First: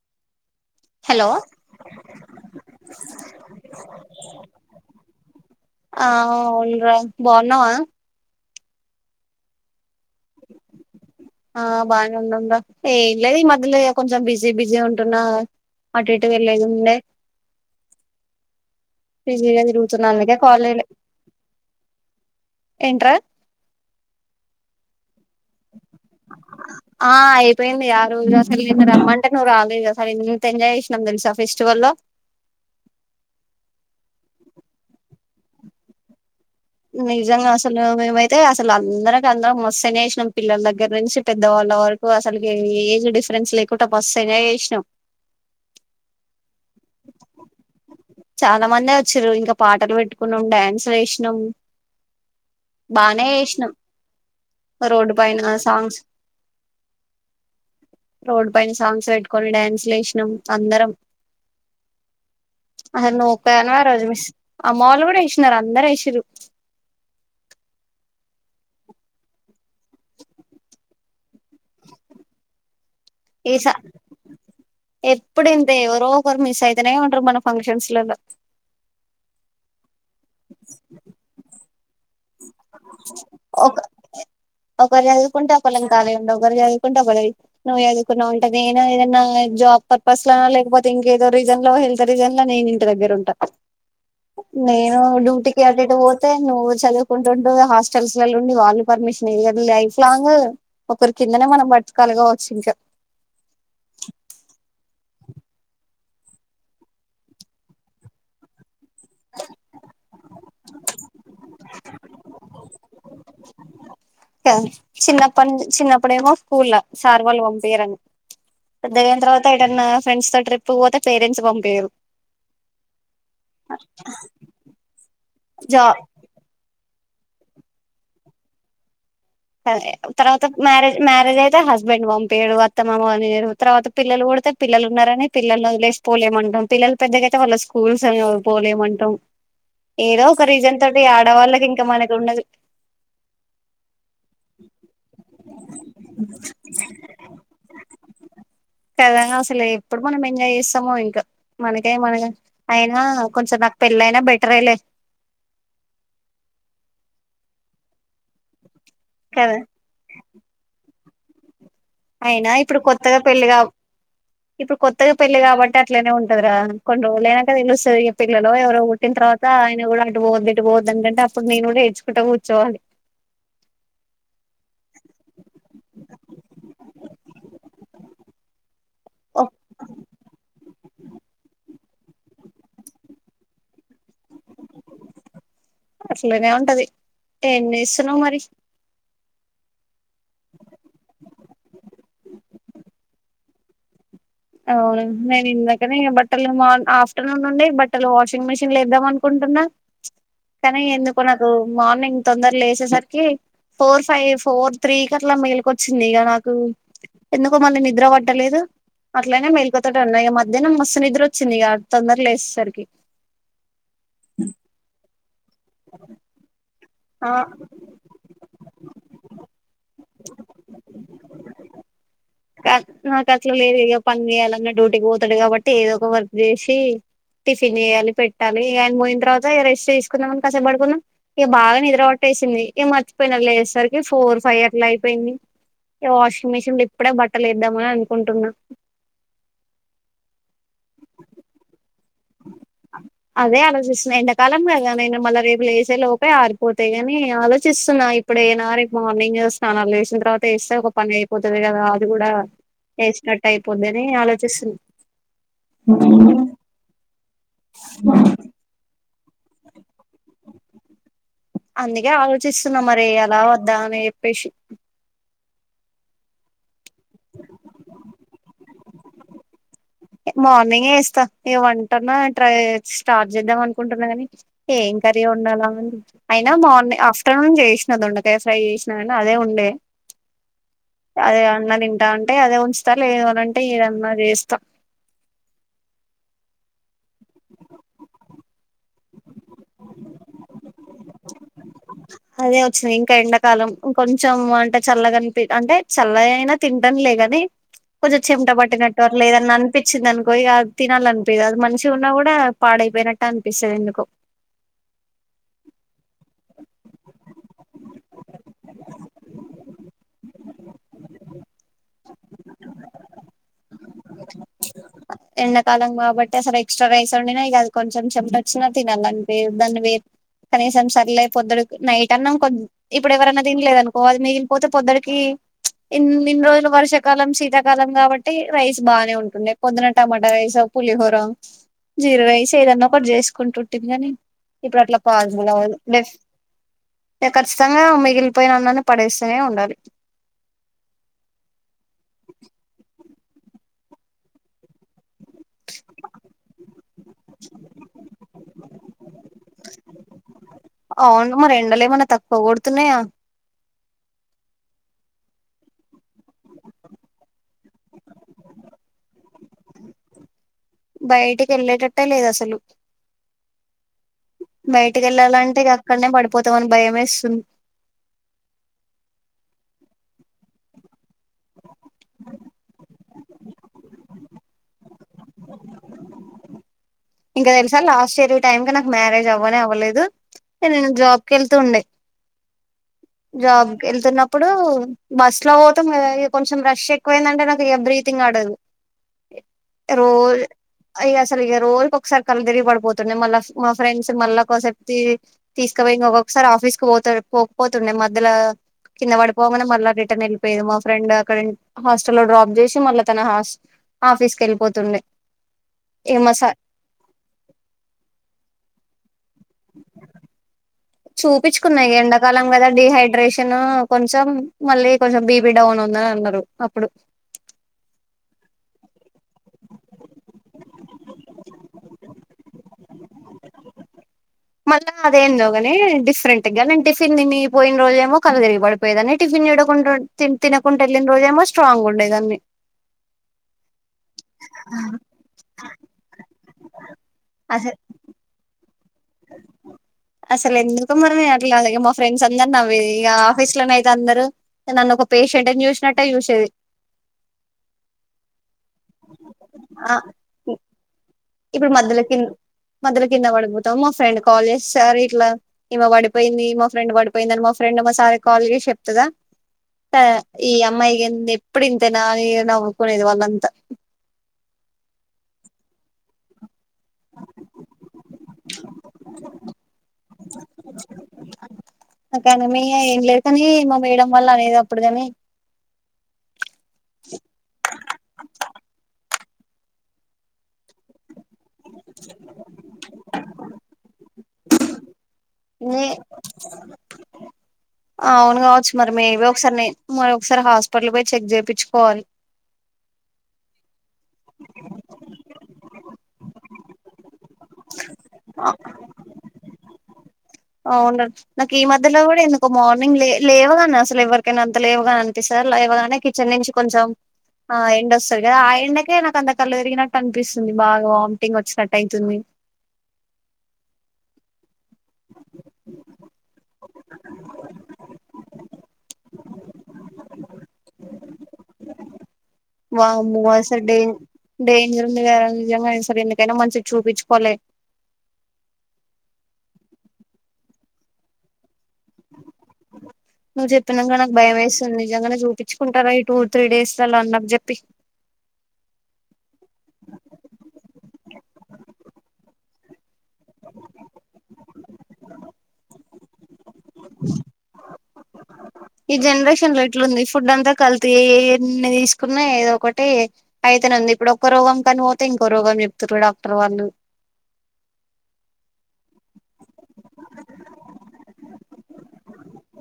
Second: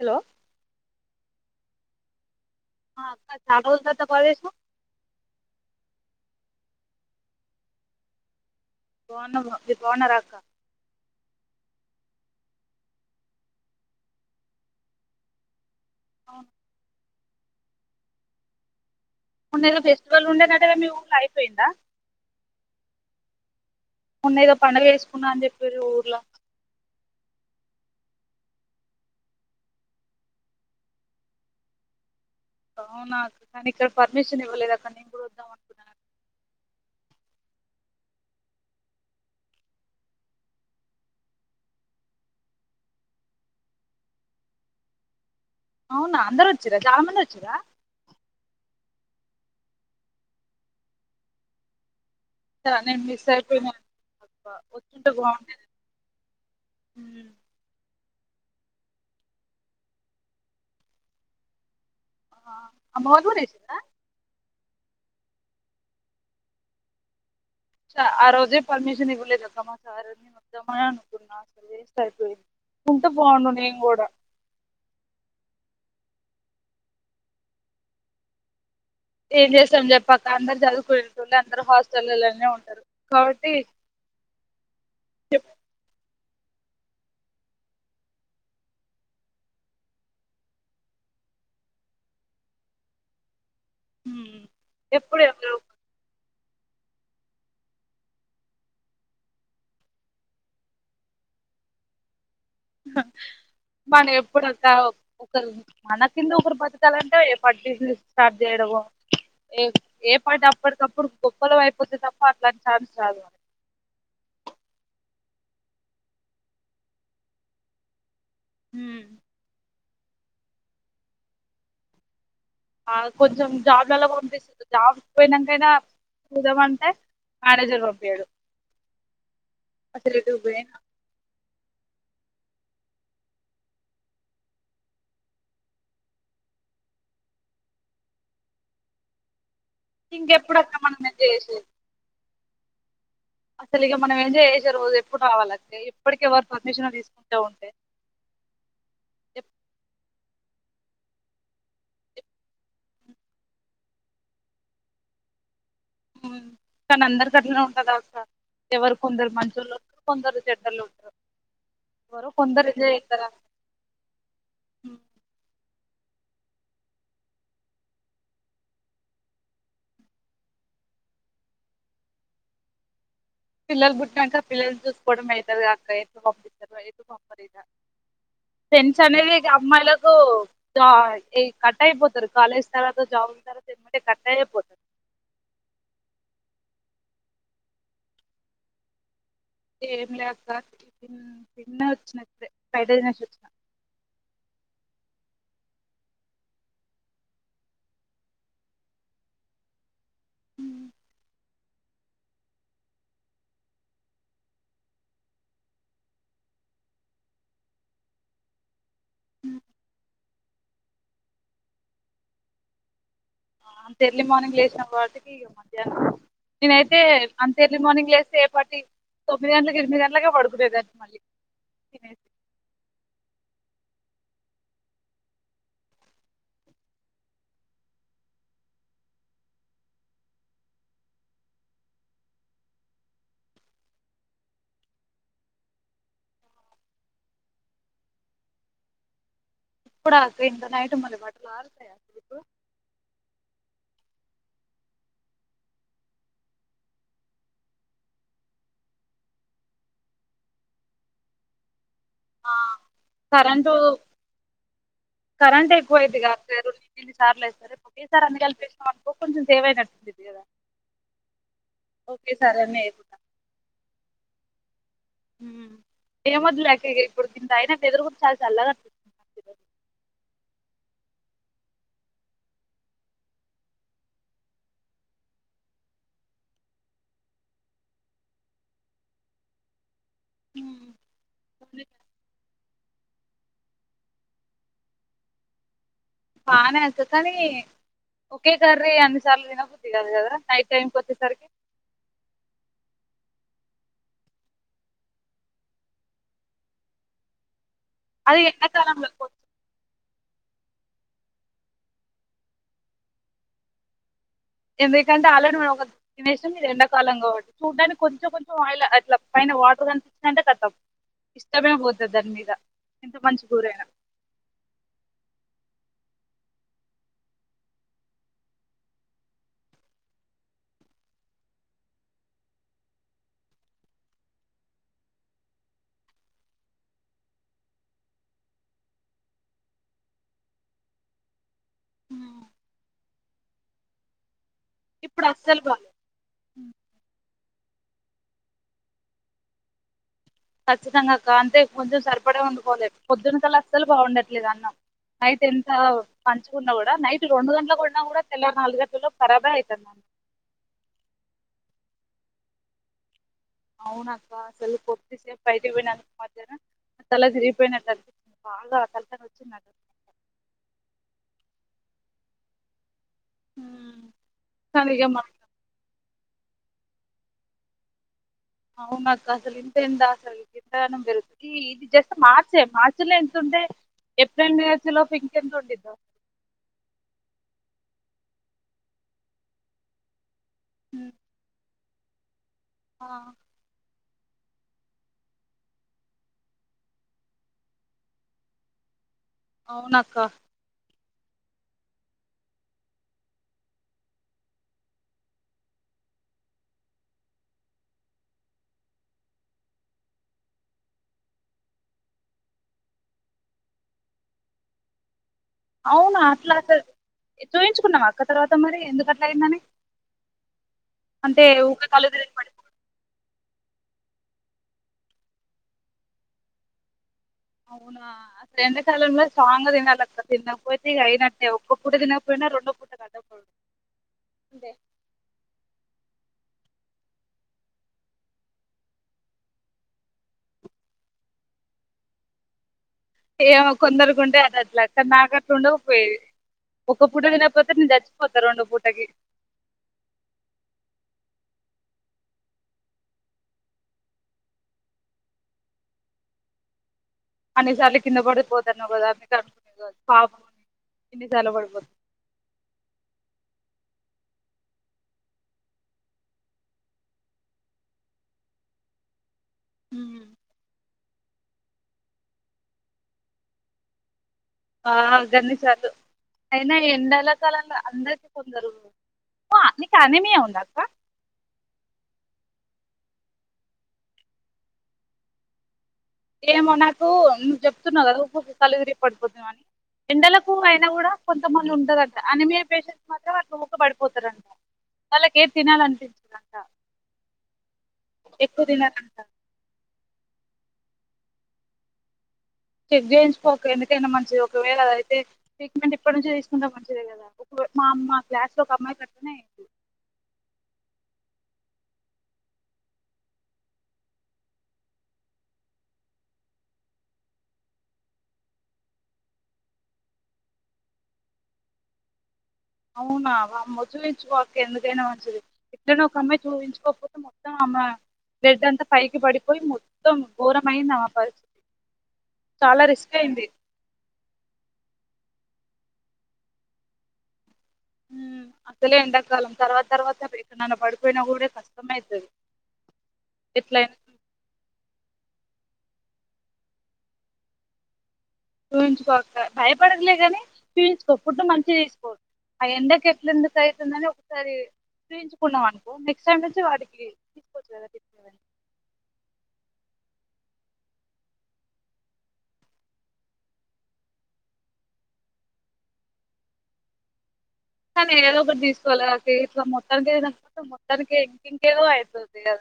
Hello hello చాలరోజులతరువాత call చేసినవ్ మాములుగా బాగున్నవ బావున్నావా బావున్నారా అక్క ఆ బాగానే ఉన్నాం రా ఏం లేదు ఈ మధ్యలో కొంచెం బిజీ బిజీ ఉంటున్నా అటిటు అవును వెళ్లేది ఉండే బిజీగా మలో తిరుగుతున్నా ఫెస్టివల్ అందుకే ఉండే నటగా మీ ఊళ్ళో అయిపోయిందా ఎంట్రా మోన్న ఏదో పండుగ చేసుకున్నా అని చెప్పిరు ఊర్లో ఆ అయిపోయింది ఆరోజు అసలు రమ్మంటే నువ్వు రాలెదు అసల ఎంత ఎంజాయ్ చేసినాం తెలుసా ఫెస్టివల్లో అవునా కానీ ఇక్కడ పర్మిషన్ ఇవ్వలేదు అక్క నేను కూడా వద్దాం అనుకున్నాను నిజంగా అసలు మేమైతే అసలు అందరిక అందరం మస్త్ ఎంజాయ్ చేసినాం పిల్లల దగ్గర నుంచి పెద్ద వాళ్ళ వరకు అసలుకి ఏజ్ డిఫరెన్స్ లేకుండా మస్త్ ఎంజయ్ చేసినాం అవునా అందరు వచ్చార చాలా మంది వచ్చరా చాలా మంది వచ్చిరు ఇంకా పాటలు పెట్టుకున్నాం డ్యాన్సు వేసినాం నేను బానే మిస్ అయిపోయిన చేసినాం వచ్చుంటే రోడ్డు పైన బాగుండేది సాంగ్స్ రోడ్ పైన సాంగ్స్ పెట్టుకొని డ్యాన్స్ లెసినాం అందరం ఆ అమ్మ హా వాళ్ళు నువ్వు కూడా పోయిన వేసిర్రా రాజు మీస్ అమ్మ వాళ్ళు గుడా వేసినారు అందరు వేసిరు ఆ రోజే పర్మిషన్ ఇవ్వలేదక్కమాకు ఆరోజే వద్దామా అనుకున్నా వెస్ట్ ఐపోయింది ఈస ఎప్పుడుంతే ఎవరో రు మిస్ అయితనే ఉంటరు మన ఫంక్షన్స్లలో ఏం చేస్తాం చెప్ పక్క అందరు చదుకునే అందరు హస్టల్ ఒక ఒకరు చదువుకుంటే ఒకలాం కాలీ ఉండం ఒకరు చదువుకుంటా ఒకరు నువ్వు చదువుకున్నావు ఉంటే నేను ఏదైనా జాబ్ పర్పస్ లోన లేకపోతే ఇంకేదో రీజన్ లో హెల్త్ రీజన్ లో నేను ఇంటి దగ్గర ఉంటా నేను ఎప్పుడు ఎవరు డ్యూటీకి అటు ఇటు నువ్వు చదువు హాస్టల్స్ ఉండి వాళ్ళు పర్మిషన్ ఇయర్ లైఫ్ లాంగ్ ఒకరి కిందనే మనం బతకాలే గావ మనం ఎప్పుడంతా మన కింద ఒకరు బతకాలంటే ఏ పట్ బిజినెస్ స్టార్ట్ చేయడమో ఏ పాట అప్పటికప్పుడు గొప్పోళ్ళం అయిపోతే తప్ప అట్లాంటి స చిన్న పని చిన్నప్పుడేమో స్కూల్ సార్ వాళ్లు పంపియ్యరు అని పెద్దగైన తర్వాత ఏంటన్న ఫ్రెండ్స్ తో ట్రిప్పుకు పోతే పేరెంట్స్ పంపియరు ఆ కొంచెం జాబ్ అలా పంపిస్తే జాబ్ పోయినాకైనా జా చూదామంటే మేనేజర్ పంపియ్యడు తర్వాత మ్యారేజ్ మ్యారేజ్ అయితే హస్బెండ్ పంపియడు అత్త మామ తర్వాత పిల్లలు పుడితే పిల్లలు ఉన్నారని పిల్లల్ని వదిలేసి పోలేమంటాం పిల్లలు పెద్దగా అయితే వాళ్ళ స్కూల్స్ అని పోలేమంటాం ఏదో ఒక ఇంకెప్పుడు అక్క రీజన్ మనం తోటి ఈ ఎంజాయ్ చేసేది ఆడవాళ్ళకి ఇంకా మనకి ఉన్నది అసలు ఇక మనం ఎంజాయ్ చేసే రోజు ఎప్పుడు రావాలండి ఎప్పటికే వాళ్ల పర్మిషన్ తీసుకుంట ఉంటే కదా అసలు ఎప్పుడు మనం ఎంజాయ్ చేస్తామో ఇంకా మనకే మన అయినా కొంచెం నాకు పెళ్ళ అయినా బెటరే లే కానీ అందరికీ అట్లనే ఉంటదా అక్క ఎవరు కొందరు కదా మంచోళ్ళు కొందరు చెడ్డోళ్ళు ఉంటారు ఎవరో అయినా కొందరు ఇప్పుడు ఎంజాయ్ కొత్తగా చేస్తారు పెళ్లి కా ఇప్పుడు కొత్తగా పెళ్లి కాబట్టి అట్లనే ఉంటదిరా కొన్ని రోజులు అయినాక తెలుస్తుంది ఈ పిల్లలో ఎవరో పుట్టిన తర్వాత ఆయన కూడా అటు పోవద్దు ఇటు పోవద్దని అంటంటే అప్పుడు నేను కూడా ఎడ్చుకుంటే కూర్చోవాలి పిల్లలు పుట్టినంక పిల్లలు చూసుకోవడం అయితది గా అక్క ఎత్తుకో పంపలేదా ఫ్రెండ్స్ అనేది అమ్మాయిలకు కట్ అయిపోతారు కాలేజ్ తర్వాత జాబ్ తర్వాత అయిపోతారు అట్లనే ఉంటది ఏం చేస్తున్నావ్ మరి ఏం లే అక్క తిన్న వచ్చిన ఇప్పుడే ఫ్రైడ్ రైస్ అవును నేను ఇందకని బట్టలు మార్ ఆఫ్టర్నూన్ నుండి బట్టలు వాషింగ్ మెషిన్ల వేద్దామనుకుంటున్న కానీ ఎందుకు నాకు మార్నింగ్ తొందర లేచేసరికి ఫోర్ ఫైవ్ ఫోర్ త్రీకి అట్లా మేలుకొచ్చింది ఇగ నాకు ఎందుకో మళ్ళీ నిద్ర పడ్డలేదు అట్లనే మెలికతోటే ఉన్నా ద్యానం మస్తు నిద్రొచ్చింది గా తొందర లేస్ సరికి అంత ఎర్లీ మార్నింగ్ లేేసే వాటి ఇయ్యో నేనై తే ఆ అంతెర్లీ మార్నింగ్ లేస్తేపాటి తొమ్మిది గంటలకి ఎనిమిది గన్ ట్లాగే పడుకునేదాన్ని మళ్ళీ తినేసి క నాకు అట్లా లేదు ఇగ పని చెయ్యాలి అన్న డ్యూటీకి పోతాడు కాబట్టి ఏదో ఒక వర్క్ చేసి టిఫిన్ జేయాలి పెట్టాలి ఆయన పోయిన తర్వాత రెస్ట్ చేసుకుందామని కష్టపడుకున్నాం ఇక బాగా నిద్ర పట్టేసింది ఏ మర్చిపోయినా లేేసేసరికి ఫోర్ ఫైవ్ అట్లా అయిపోయింది ఇక వాషింగ్ మెషిన్ తిప్ ఇప్పుడే బట్టలేద్దామని అనుకుంటున్నా ఇప్పుడాక్క ఇంత నైటు మరి బట్టలు ఆరుతయ అదే ఆలోచిస్తున్నా ఎండాకాలంగా నేను మళ్ళా రేపు లేసే లోపే ఆరిపోతాయి గాని ఆలోచిస్తున్నా ఇప్పుడేనా రేపు మార్నింగ్ స్నానాలు చేసిన తర్వాత వేస్తే ఒక పని అయిపోతది గదా. ఇది కూడా ఆ వేసినట్ కరెంటు అయిపోద్ది అని ఆలోచిస్తున్నా ఇన్నిసార్లేసినా ఈ సార్ ఎందుకు కలిపేసినావ్ ఒకొంచెం సేవ్ అయినట్టుంటుంది కదా అందుకే ఒకేసారి అన్ని ఆలోచిస్తున్నా మరి వేయకుండా వేయాలా వద్దా అని చెప్పేసి ఏమొద్దులేక్క ఇప్పుడు కిందఅయిన వెదురు కూడా చాలా చల్లగా అనిపిస్తుందిలే మార్నింగే వేస్తా ఇగ వంటన్నా ట్రై స్టార్ట్ చేద్దాం అనుకుంటున్నా కానీ ఏం కర్రీయొవొండాలొ అని అయినా మార్ని ఆఫ్టర్నూన్ చేసిన దొండకాయ ఫ్రై చేసినా కానీ అదే ఉండే, అదే అన్న తింటా అంటే అదే ఉంచు సరేలే ఏదో అది అనంటే ఏదన్నా చేస్తా బానే అయితే కానీ ఒకే కర్రీ అన్నిసార్లు తినబుద్ది కాదు కదా నైట్ టైమ్ కి వచ్చేసరికి, అదే వచ్చింది ఇంకా ఎండాకాలం ఇంకొంచెం అంటే చల్లగ అనిపి అంటే చల్లగా అయినా తింటాంలేగాని. కొంచెం అది చెమట పట్టినట్టు అట్ల ఎండాకాలంలో ఏదన్న అనిపించ్చింది అనుకో పోయిగా తినాలనిపియదు అది మంచిగున్నా కూడా పాడైపోయినట్టు అనిపిస్తది ఎందుకో, మీరు ఎండాకాలం కాబట్టి చూడ్డానికి కొంచెం కొంచెం ఆయిల్ అట్లా పైన వాటర్ కనిపించిందంటే కతం ఇష్టమే పోతుంది దాని మీద ఎంత మంచిగూరైనా. ఎండాకాలం కాబట్టి అసలు ఎక్స్ట్రా రైస్ వండిన ఇగి అది కొంచెం చెమటొచ్చిన తిననంతే దాన్ని వేప్ కనీసం సర్లే పొద్దుడుకి నైట్ అన్నం కొద్ది ఇప్పుడు ఎవరన్నా తినలేదు అనుకో అది మిగిలిపోతే పొద్దడికి ప్చ్ ఇన్ని రోజులు వర్షాకాలం శీతాకాలం కాబట్టి, రైస్ బానే ఉంటుండే పొద్దున టొమోటో రైసో పులిహోరో జీరా ఉమ్. రైస్ ఏదన్నా ఒకటి జేస్ కుంటుంటిం గాని ఇప్పుడు అట్లా పాసిబుల్ అస్సలు అవ్వదు బాగాలేదు డెఫ్ టేకర్స్ సంగా మిగిలిపోయిన అన్నాన్ని పడేస్తూనే ఉండాలి ఖచ్చితంగా కా అంతే ముందు సరిపడే ఓండుకోలే పొద్దున్న కల్లా అస్సలు బావుండట్లేదు అన్నం నైట్ ఎంత మంచిగున్నా కూడా నైట్ రెండు గంటలుకు వండినా కూడా తెల్లవారు నాలుగు గంటల్లోపు ఖరాబే ఐతుందన్ పోగొడుతున్నాయా అవునక్కా అసలు కొద్దిసేపు బైటికి పోయినాను [inaudible] తల తిరిగిపోయినట్టు అనిపిచ్చింది బాగా తలకాయ్ నొచ్చిందట బయటికి వెళ్ళేటట్టే లేదు అసలు ఉమ్. కానీ బయటికి ఇక మనం వెళ్ళాలంటే ఇక అక్కడనే పడిపోతామని భయమేస్తుంది అవును అక్క అసలు ఇంత ఎండ గిందగానం ఈ ఇది జస్ట్ మార్చే మార్చల ఇంత ఉంటే ఏప్రిల్ మే వచ్చే లోపు ఇంకెంత ఉండిద్దో ఇంకా తెలుసా లాస్ట్ ఇయర్ టైం కు నాకు మ్యారేజ్ అవ్వనే అవ్వలేదు నేను ఉమ్, జాబ్ కి వెళ్తూ ఉండే ఆ జాబ్ వెళ్తున్నప్ ఇప్పుడు బస్ లో పోతం కొంచెం రష్ ఎక్కువైందంటే నాకు బ్రీతింగ్ ఆడదు అవును అక్క ఇగ అసలు రోజు ఒక ఒకసారి కళ్ళు తిరిగి పడిపోతుండే మళ్ళా మా ఫ్రెండ్స్ మళ్ళా కోసేపు తీసుకుపోయి ఒక్కొక్కసారి ఆఫీస్ కు పో పోకపోతుండే మధ్యలో కింద పడిపోవమనే మళ్ళా రిటర్న్ వెళ్ళిపోయదు మా ఫ్రెండ్ అక్కడ హాస్టల్ లో డ్రాప్ చేసి మళ్ళా తన హస్ ఆఫీస్ క వెళ్ళిపోతుండే అవునా ఇక మా అట్లా చుయించుకున్నావ అక్క తర్వాత మరి ఎందుకట్లా అయిందో చూపించుకున్నా ఊకే ఇగ కళ్ళు తిరిగి ఎండాకాలం పడిపో కదా డిహైడ్రేషన్ తీన్న కొంచెం మళ్ళీ కొంచెం బీపి డౌన్ ఉందని అన్నారు అప్పుడు అవునా అసలు ఎండాకాలంలో స్ట్రాంగ్ తినాలి అక్క తినకపోతే అయినట్టే ఒక్క పూట తినకపోయినా రెండో పూట కట్టకూడదు అంతే మళ్ళా అదేందొ గనే డిఫరెంట్ [unintelligible] టిఫిన్ తనిపోయిన రోజుమో కలదిరిగి పడిపోయేదాన్ని టిఫిన్ తినకుంటడా వెళ్లిన రోజేమో స్ట్రాంగ్ ఉండేదాన్ని ఏమో కొందరుకుంటే అది అట్లా కానీ నాకట్లా ఉండపో ఒకపూట లేకపోతే అసలు నేను చచ్చిపోతారు రెండ పు అసలు ఎందుకు మమే అలాగే మా ఫ్రెండ్స్ అందరు నవ్వే ఇగ ఆఫీస్ లోనే అయితే అందరు నన్ను ఒక పేషెంట్ని చూసినట్టే చూసేది అన్నిసార్లు కింద పడిపోతున్నవ్ కదా అందుకు అనుకునేది ఆ పాపం ఇన్నిసార్లు ఇప్పుడు పడిపోతు మధ్యలో కింద మధ్య కింద పడుపోతావ్ మా ఫ్రెండ్ కాల్ చేస్తే సారు ఇట్లా ఇమె పడిపోయింది మా ఫ్రెండ్ పడిపోయింది అని మా ఫ్రెండ్ మా సారి కాల్ చేసి చెప్తుదా ఈ అమ్మాయికి ఎప్పుడు ఇంతేనా అని నవ్వుకునేది వాళ్ళంతా ఆ గన్ని సార్లు అయినా ఎండలకాలం ల అందరికీ కొందరు నీకు అనీమియా ఉందా అక్క నాకు ఆనమీ ఏం లేదు కానీ మా మేడం వాల్లు అనేది అప్పుడు కాని ఏమో నాకు నువ్వు చెప్తున్నావు కదా కళ్ళు తిరిగి పడిపోతు ఎండలకు అయినా కూడా కొంతమంది ఉంటుదంట అనిమయ పేషెంట్స్ మాత్రం వాళ్ళు ఊక పడిపోతారంట వాళ్ళకేమ్ తినాలన్ పిస్ [unintelligible] దంట అవును కావచ్చు మరి మేబో ఒకసారి నేన్ మా ఒకసారి హాస్పిటల్ పోయి చెక్ జెపిచుకోవాలి చెక్ చేయించుకోక్క ఎందుకైనా మంచిది ఒకవేళ అద్ అయితే ట్రీట్మెంట్ ఇప్పటి నుంచి తీసుకుంటా మంచిది కదా ఒక్ మా అమ్మ క్లాస్ లో ఒక అమ్మాయి కి అట్నే అయింది అవున నాకు ఈ మధ్యలో కూడా ఎందుకు మార్నింగ్ లే లేవగానే అసలు ఎవరికైనా అంత లేవుగానే అనిపిస్త అల్లా లేవగానే కిచెన్ నుంచి కొంచెం ఆ ఎండొస్తది కదా ఆ ఎండకే నాకు అంత కళ్ళలు తరిగినట్టు అనిపిస్తుంది బాగా వాంటింగ్ వచ్చినట్టు అయితుంది అవునా వామ్మో చూయించుకో అక్క ఎందుకైనా మంచిది ఇటనే ఒక అమ్మాయి చూయించుకోపోతే మొత్తం ఆమె బ్లెండ్ అంతా పైకి పడిపోయి మొత్తం ఘోరమయింది ఆమె పరిస్థితి చాలా రిస్క్ వామ్మో అయింది అసల్ డేం డెంజర్ ఉందిగదరా నిజంగనే మర్ ఎందుకైనా మంచిది చూపించుకోలే హ్మ్ అసలే ఎండాకాలం తర్వాత తర్వాత ఎక్కడైనా పడిపోయినా కూడా కష్టం నువ్వు ఎట్లయినా చెప్పినంగ నాక్ భయ వే తరై టూ త్రీ డేస్ అలా అన్నాకు చెప్పి చూయించుకో అక్క భయపడక్ లే గాని చూయించుకో ఫుడ్ మంచిగా తీసుకో ఆ ఎండకు ఇట్ల ఎందుకు అవుతుందని ఒకసారి చూయించుకున్నావ్ అనుకో నెక్స్ సెమించు వాటికి తీసుకోవచ్చు కదా తిని [unintelligible] అట్లుంది ఫుడ్ అంతా కల్తీ ఏ ఏ ఏ ఎన్ని తీసుకున్న ఏదో ఒకటి అయితేనే ఉంది ఇప్పుడు ఒక్క రోగం కని పోతే ఇంకో రోగం చెప్తుారు డాక్టర్ వాళ్ళు కానీ ఏదో ఒకటి తీసుకోవాలి కద అక్క ఇట్లా మొత్తానిక్ తినక్ పోతే మొత్తానికే ఇం ఎదో అయితది కద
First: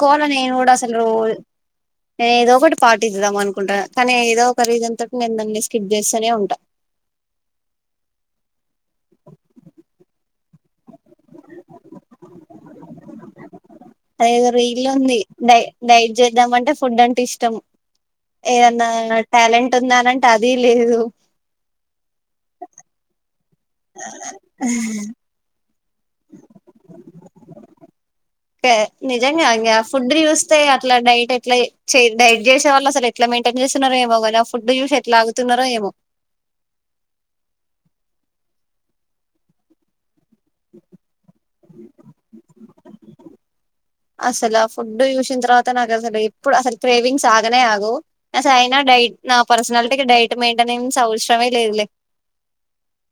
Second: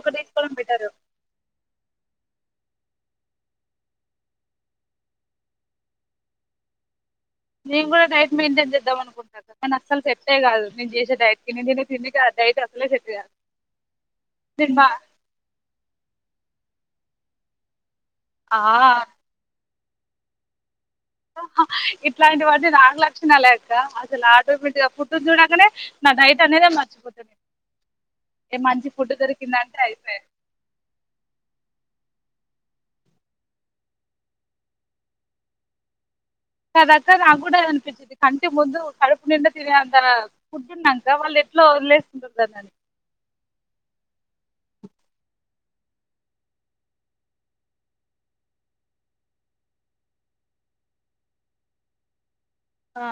ఒకటి తీసుకోవడం నేను కూడా బెటర్ అసలు రో ఏదో ఒకటి పడ్ ఇద్దాం అనుకుంట కానీ ఏదో ఒక రీజన్ తోట్ నేను దాన్ని స్కిప్ చేస్తూనే ఉంటా నేను కూడా డైట్ మెయింటేన్ చేద్దాం అనుకుంటున అక్క కానీ అస్సలు సే అంతే కాదు నేను చేసే డైట్ అద్ ఎదో నేను బా రీల్ ఫుడ్ అంటే ఇష్టం ఆ ఏదన్నా ట్యాలెంట్ టున్న నంటే అది లేదు ఆ హ ఇట్లాంటి వన్ని నాలుగు లక్షణాలే అక్క క అసల్ ఆటోమేటి పుట్ చూడంగనే ఏ ట్యా మంచి ఫుడ్ నిజంగా ఇంగ దొరికిందంటే ఆ ఫుడుని అయిపోయా చూస్తే అట్లా డైట్ ఎట్లా చే డైట్ చేసేవాళ్ళు అసలు ఎట్లా మెయింటైన్ చేస్తున్నారో ఏమో కానీ ఆ ఫుడ్ చూసి ఎట్లా ఆగుతున్నారో ఏమో కదక్క నా కూడా అది అనిపిచిది కంటి ముందు కడుపు నిం ఫుడ్డున్ నంక వాళ్ళు ఎట్లో అసలు ఆ ఫుడ్ చూసిన తర్వాత నాకు అసలు ఎప్పుడు అసలు క్రేవింగ్స్ ఆగానే ఆగవ్ అస్ అయినా డైట్ నా పర్సనాలిటీకి డైట్ మెయింటెనింగ్స్ అవ్ శ్రమే లేదులే ఆ